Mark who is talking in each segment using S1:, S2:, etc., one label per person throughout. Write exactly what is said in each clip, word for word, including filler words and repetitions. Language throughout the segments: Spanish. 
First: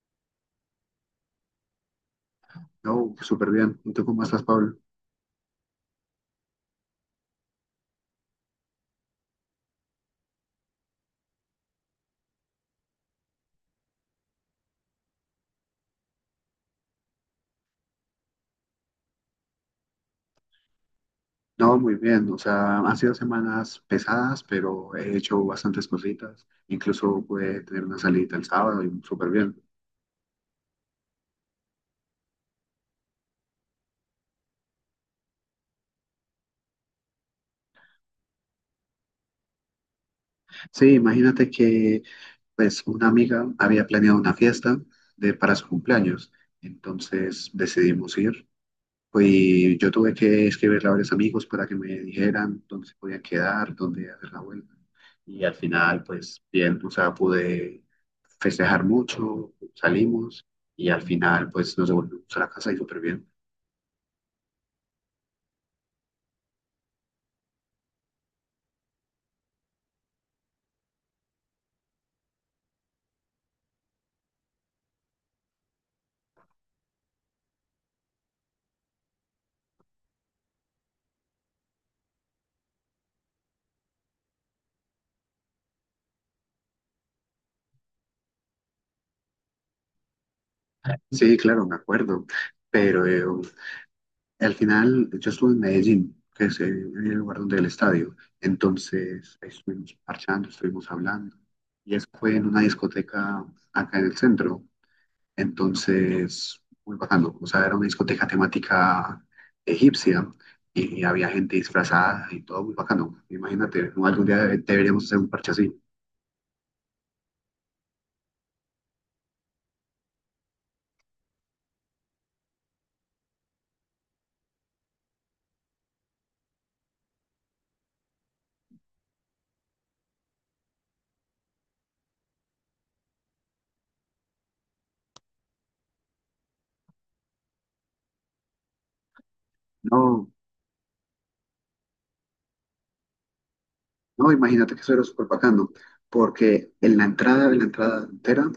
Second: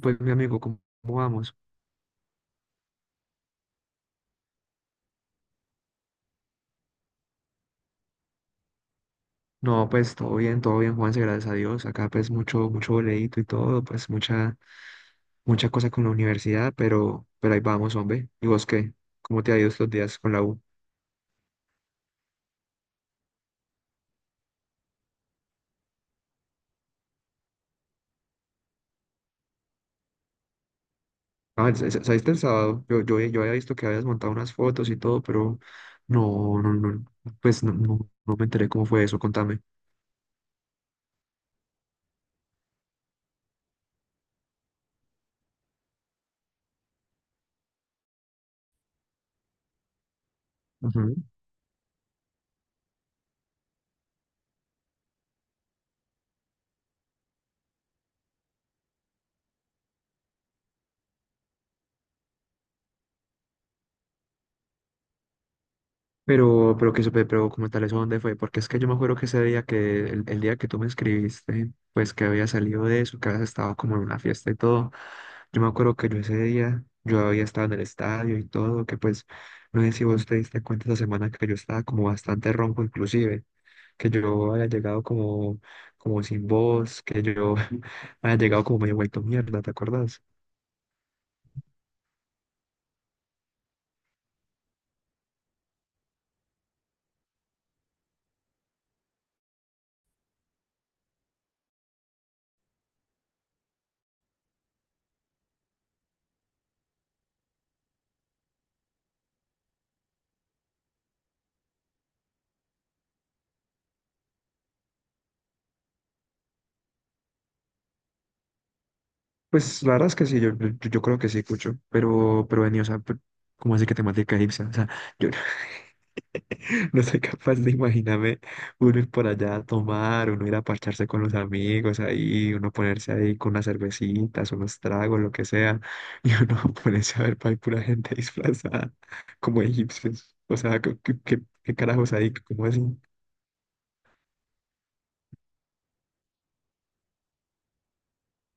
S1: Pues mi amigo, ¿cómo cómo vamos?
S2: No, súper bien. ¿Y tú cómo estás, Pablo?
S1: No, pues todo bien, todo bien, Juanse, gracias a Dios. Acá pues mucho, mucho boleíto y todo, pues mucha, mucha cosa con la universidad, pero, pero ahí vamos, hombre. ¿Y vos qué? ¿Cómo te ha ido estos días con la U?
S2: No, muy bien. O sea, han sido semanas pesadas, pero he hecho bastantes cositas. Incluso pude tener una salida el sábado y súper bien.
S1: Ah, sa- sa- saliste el sábado. Yo, yo, yo había visto que habías montado unas fotos y todo, pero no, no, no, pues no, no, no me enteré cómo fue eso, contame.
S2: Sí, imagínate que pues una amiga había planeado una fiesta de, para su cumpleaños. Entonces decidimos ir. Pues yo tuve que escribirle a varios amigos para que me dijeran dónde se podía quedar, dónde hacer la vuelta. Y al final, pues bien, o sea, pude festejar mucho, salimos y al final, pues nos devolvimos a la casa y súper bien.
S1: Pero, pero que supe, pero como tal, ¿eso dónde fue? Porque es que yo me acuerdo que ese día que, el, el día que tú me escribiste, pues que había salido de eso, que habías estado como en una fiesta y todo, yo me acuerdo que yo ese día, yo había estado en el estadio y todo, que pues, no sé si vos te diste cuenta esa semana que yo estaba como bastante ronco inclusive, que yo había llegado como, como sin voz, que yo había llegado como medio vuelto mierda, ¿te acuerdas?
S2: Sí, claro, me acuerdo, pero eh, al final yo estuve en Medellín, que es eh, el lugar donde el estadio. Entonces ahí estuvimos parchando, estuvimos hablando. Y eso fue en una discoteca acá en el centro. Entonces, muy bacano. O sea, era una discoteca temática egipcia y había gente disfrazada y todo muy bacano. Imagínate, ¿no? Algún día deberíamos hacer un parche así.
S1: Pues la verdad es que sí, yo, yo, yo creo que sí, Cucho, pero, pero venía, o sea, pe- como así que temática egipcia, o sea, yo, no soy capaz de imaginarme uno ir por allá a tomar, uno ir a parcharse con los amigos ahí, uno ponerse ahí con unas cervecitas, unos tragos, lo que sea, y uno ponerse a ver para pura gente disfrazada como
S2: No,
S1: egipcios. O sea, ¿qué, qué, qué- qué carajos ahí? ¿Cómo así?
S2: no, imagínate que eso era súper bacano, porque en la entrada, en la entrada entera,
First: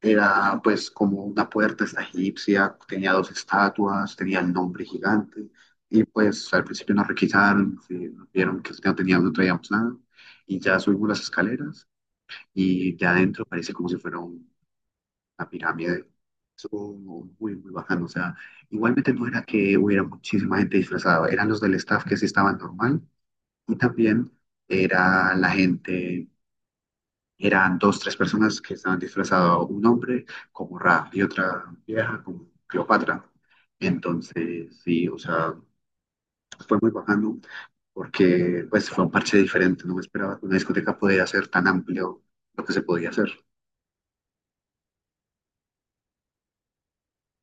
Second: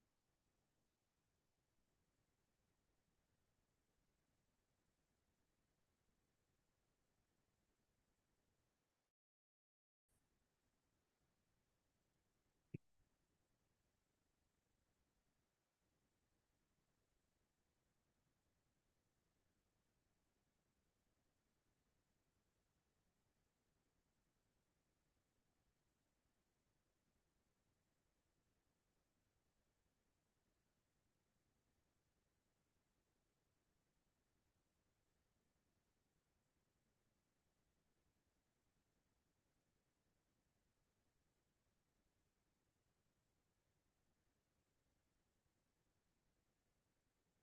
S2: era pues como una puerta esta egipcia, tenía dos estatuas, tenía el nombre gigante. Y pues al principio nos requisaron, sí, nos vieron que no teníamos, no traíamos nada. Y ya subimos las escaleras y de adentro parece como si fuera un- una pirámide. Estuvo muy, muy bajando. O sea, igualmente no era que hubiera muchísima gente disfrazada, eran los del staff que sí estaban normal y también era la gente, eran dos, tres personas que estaban disfrazados, un hombre como Ra y otra vieja como Cleopatra. Entonces, sí, o sea, fue muy bajando porque pues fue un parche diferente, no me esperaba que una discoteca podía ser tan amplio lo que se podía hacer.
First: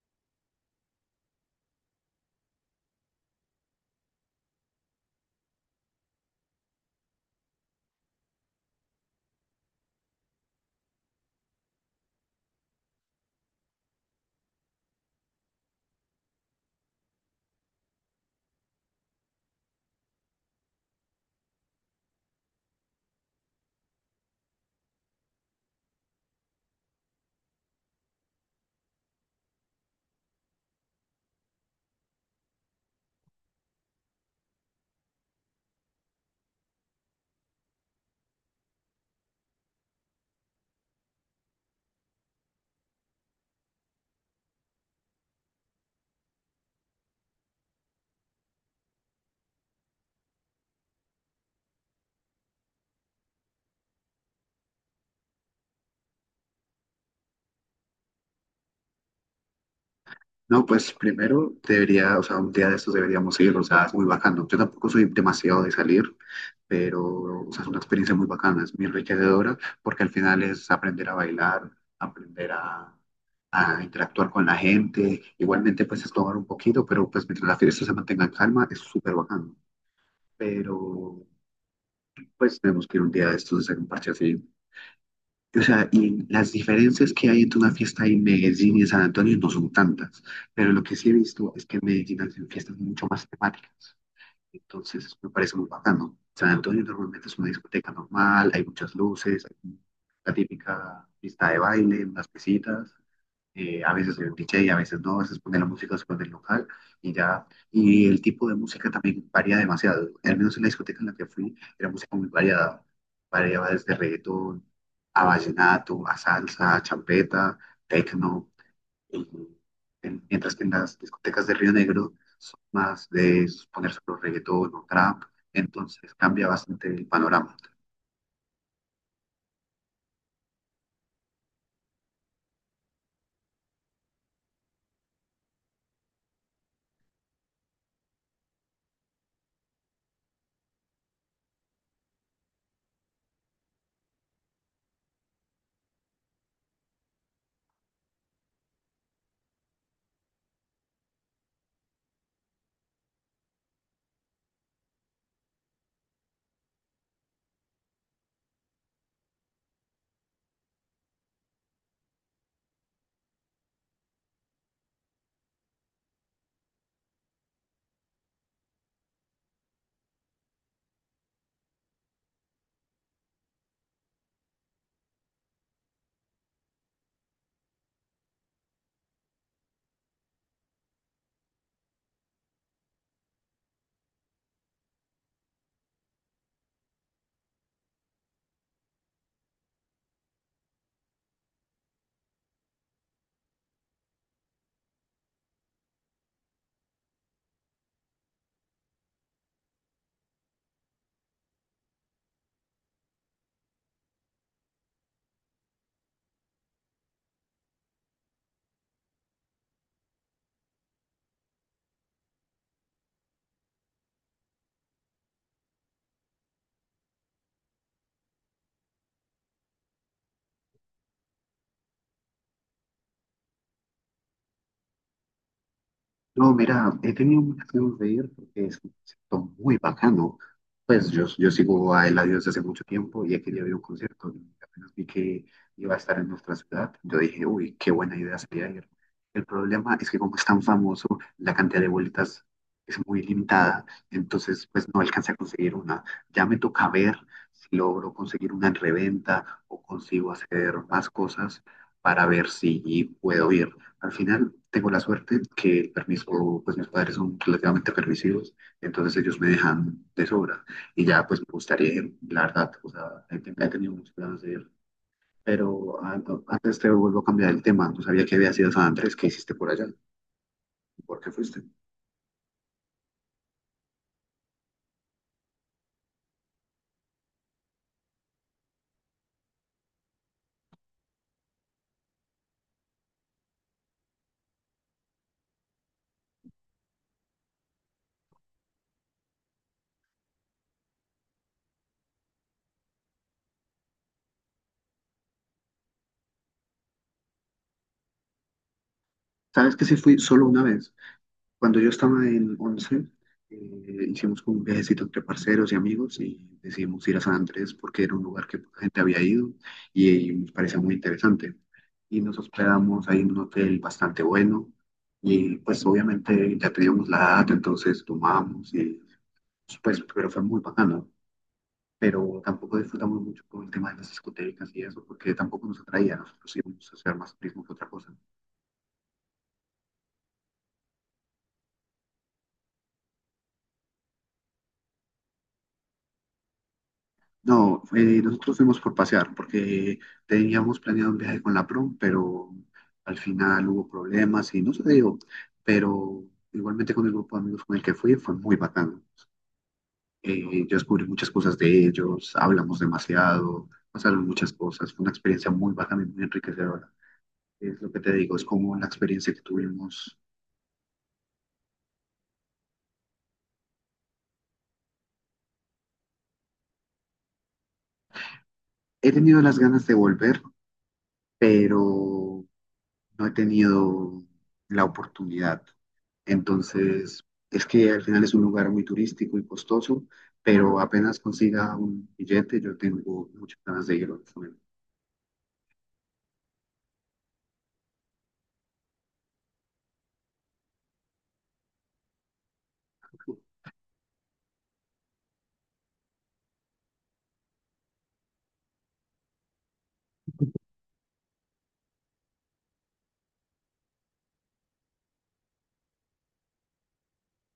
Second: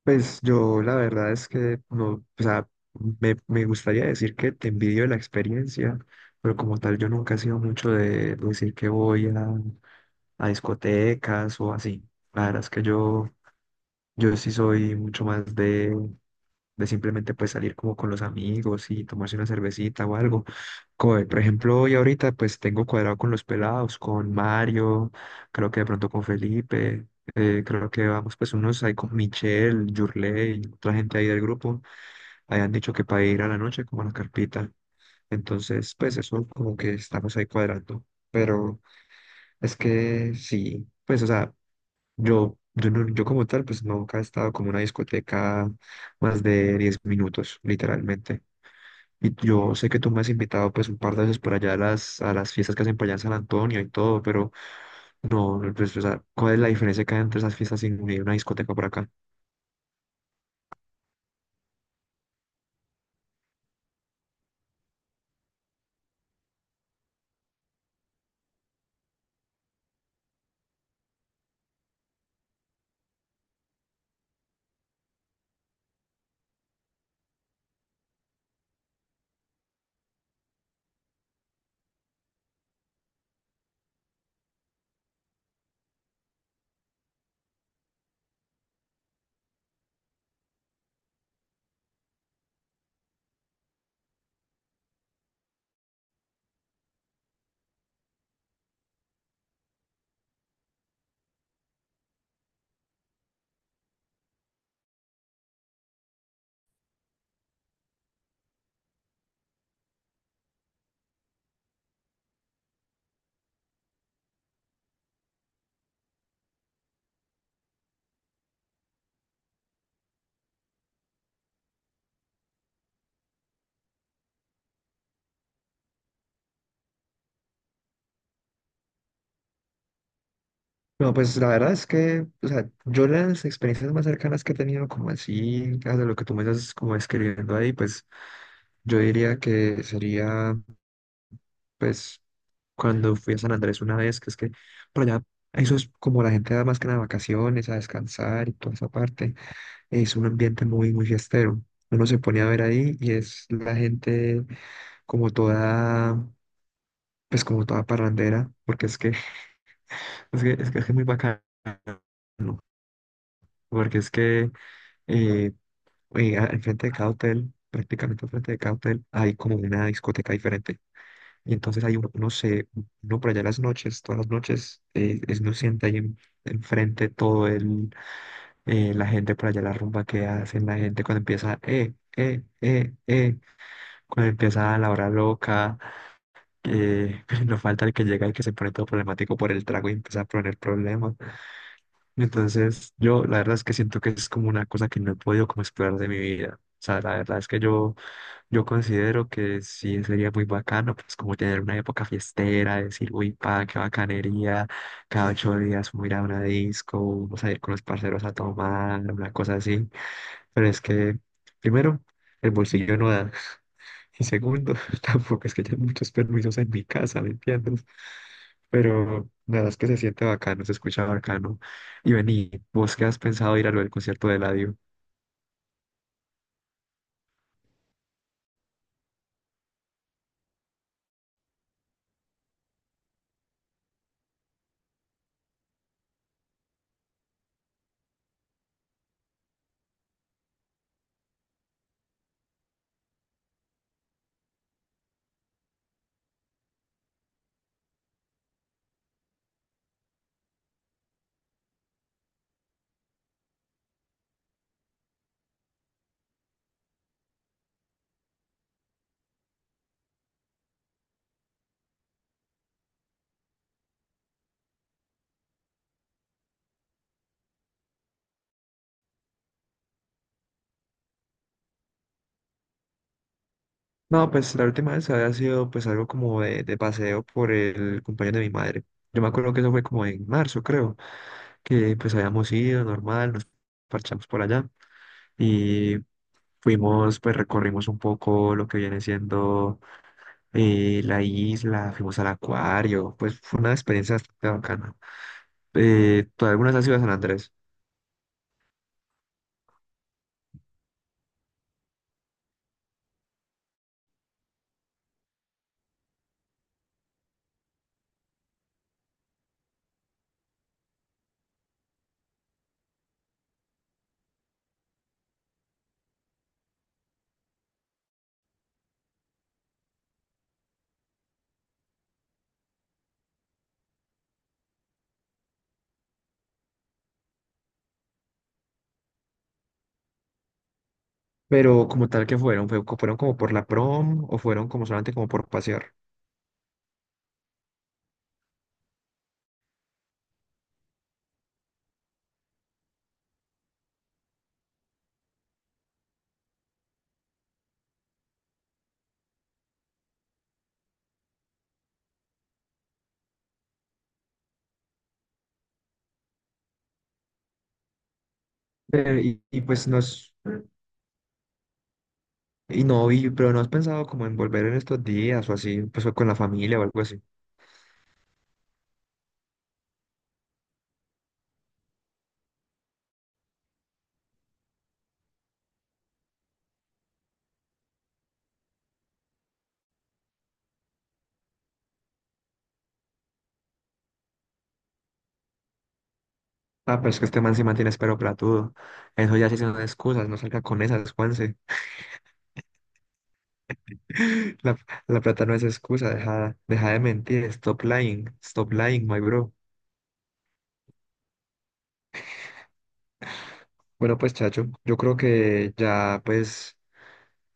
S1: Pues yo la verdad es que no, o sea, me, me gustaría decir que te envidio de la experiencia, pero como tal yo nunca he sido mucho de decir que voy a, a discotecas o así. La verdad es que yo... Yo sí soy mucho más de, de simplemente pues salir como con los amigos y tomarse una cervecita o algo. Como por ejemplo, hoy ahorita pues tengo cuadrado con los pelados, con Mario, creo que de pronto con Felipe, eh, creo que vamos pues unos ahí con Michelle, Yurley, otra gente ahí del grupo, hayan dicho que para ir a la noche como a la carpita. Entonces pues eso como que estamos ahí cuadrando. Pero es que sí, pues o sea... Yo, yo, no- yo como tal, pues nunca he estado como en una discoteca más de diez minutos, literalmente. Y yo sé que tú me has invitado pues un par de veces por allá a las, a las fiestas que hacen por allá en San Antonio y todo, pero no, no, pues, o sea, ¿cuál es la diferencia que hay entre esas fiestas y y una discoteca por acá?
S2: No, pues primero debería, o sea, un día de estos deberíamos ir, o sea, es muy bacano. Yo tampoco soy demasiado de salir, pero, o sea, es una experiencia muy bacana, es muy enriquecedora, porque al final es aprender a bailar, aprender a, a interactuar con la gente. Igualmente, pues es tomar un poquito, pero pues mientras la fiesta se mantenga en calma, es súper bacano. Pero, pues tenemos que ir un día de estos a hacer un parche así. O sea, y las diferencias que hay entre una fiesta en Medellín y en San Antonio no son tantas, pero lo que sí he visto es que en Medellín hacen fiestas mucho más temáticas, entonces me parece muy bacano. San Antonio normalmente es una discoteca normal, hay muchas luces, hay la típica pista de baile, unas mesitas, eh, a veces soy un D J, a veces no, a veces ponen la música después del local y ya. Y el tipo de música también varía demasiado. Al menos en la discoteca en la que fui, era música muy variada. Variaba desde reggaetón a vallenato, a salsa, a champeta, tecno. Y- en- Mientras que en las discotecas de Río Negro son más de poner solo reggaetón o trap. Entonces cambia bastante el panorama.
S1: No, pues la verdad es que, o sea, yo las experiencias más cercanas que he tenido, como así, de lo que tú me estás como describiendo ahí, pues yo diría que sería pues cuando fui a San Andrés una vez, que es que por allá, eso es como la gente da más que nada vacaciones, a descansar y toda esa parte, es un ambiente muy, muy fiestero. Uno se pone a ver ahí y es la gente como toda, pues como toda parrandera, porque es que es que es, que es muy bacano, porque es que eh, eh, a- al frente de cada hotel, prácticamente al frente de cada hotel, hay como una discoteca diferente. Y entonces ahí uno, uno se, uno por allá en las noches, todas las noches, eh, es uno siente ahí en- enfrente todo el, eh, la gente por allá, la rumba que hacen, la gente cuando empieza, eh, eh, eh, eh, cuando empieza la hora loca, eh, no falta el que llega y que se pone todo problemático por el trago y empieza a poner problemas. Entonces yo la verdad es que siento que es como una cosa que no he podido como explorar de mi vida. O sea, la verdad es que yo yo considero que sí sería muy bacano, pues como tener una época fiestera, decir, uy, pa, qué bacanería, cada ocho días vamos a ir a una disco, vamos a ir con los parceros a tomar, una cosa así. Pero es que, primero, el bolsillo no da, y segundo, tampoco es que haya muchos permisos en mi casa, ¿me entiendes? Pero nada, es que se siente bacano, se escucha bacano. Y vení, ¿vos qué has pensado ir a lo del concierto de la...
S2: No, mira, he tenido muchas ganas de ir porque es un concierto muy bacano. Pues yo, yo sigo a Eladio desde hace mucho tiempo y aquel día vi un concierto y apenas vi que iba a estar en nuestra ciudad. Yo dije, uy, qué buena idea sería ir. El problema es que como es tan famoso, la cantidad de vueltas es muy limitada, entonces pues no alcancé a conseguir una. Ya me toca ver si logro conseguir una en reventa o consigo hacer más cosas para ver si puedo ir. Al final tengo la suerte que el permiso, pues mis padres son relativamente permisivos, entonces ellos me dejan de sobra. Y ya pues me gustaría, la verdad, o sea, he ten- he tenido muchos planes de ir. Pero ah, no, antes te vuelvo a cambiar el tema, no sabía que había sido San Andrés, ¿qué hiciste por allá? ¿Por qué fuiste?
S1: No, pues la última vez había sido pues algo como de, de paseo por el compañero de mi madre. Yo me acuerdo que eso fue como en marzo, creo, que pues habíamos ido normal, nos parchamos por allá y fuimos, pues recorrimos un poco lo que viene siendo eh, la isla, fuimos al acuario, pues fue una experiencia bastante bacana. Eh, to- algunas han sido a San Andrés,
S2: ¿Sabes que sí fui solo una vez? Cuando yo estaba en once, eh, hicimos como un viajecito entre parceros y amigos y decidimos ir a San Andrés porque era un lugar que poca gente había ido y, y nos parecía muy interesante. Y nos hospedamos ahí en un hotel bastante bueno y pues obviamente ya teníamos la edad, entonces tomamos y pues pero fue muy bacano. Pero tampoco disfrutamos mucho con el tema de las discotecas y eso porque tampoco nos atraía, nosotros íbamos a hacer más turismo que otra cosa.
S1: pero como tal que fueron, fue, co- fueron como por la prom o fueron como solamente como por pasear.
S2: No, eh, nosotros fuimos por pasear porque teníamos planeado un viaje con la prom, pero al final hubo problemas y no se dio. Pero igualmente con el grupo de amigos con el que fui fue muy bacano. Eh, yo descubrí muchas cosas de ellos, hablamos demasiado, pasaron muchas cosas. Fue una experiencia muy bacana y muy enriquecedora. Es lo que te digo, es como la experiencia
S1: Eh,
S2: que
S1: y, y, pues
S2: tuvimos.
S1: nos, Y no, y, pero no has pensado como en volver en estos días o así, pues o con la familia o algo así.
S2: He tenido las ganas de volver, pero no he tenido la oportunidad. Entonces, es que al final es un lugar muy turístico y costoso, pero apenas consiga un billete, yo tengo muchas ganas de ir, honestamente.
S1: Ah, pero es que este man se mantiene espero platudo. Eso ya sí son excusas, no salga con esas, Juanse. La, la plata no es excusa, deja, deja de mentir, stop lying, stop lying, my bro. Bueno, pues chacho, yo creo que ya pues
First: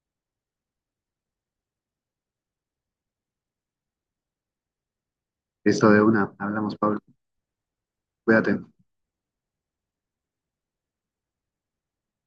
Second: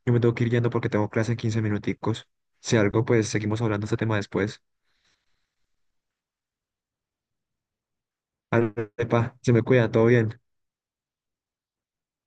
S1: yo me tengo que ir yendo porque tengo clase en quince minuticos. Si algo, pues seguimos hablando de este tema después.
S2: Listo, de una, hablamos, Pablo, cuídate.
S1: Ale, pa, se me cuida, todo bien.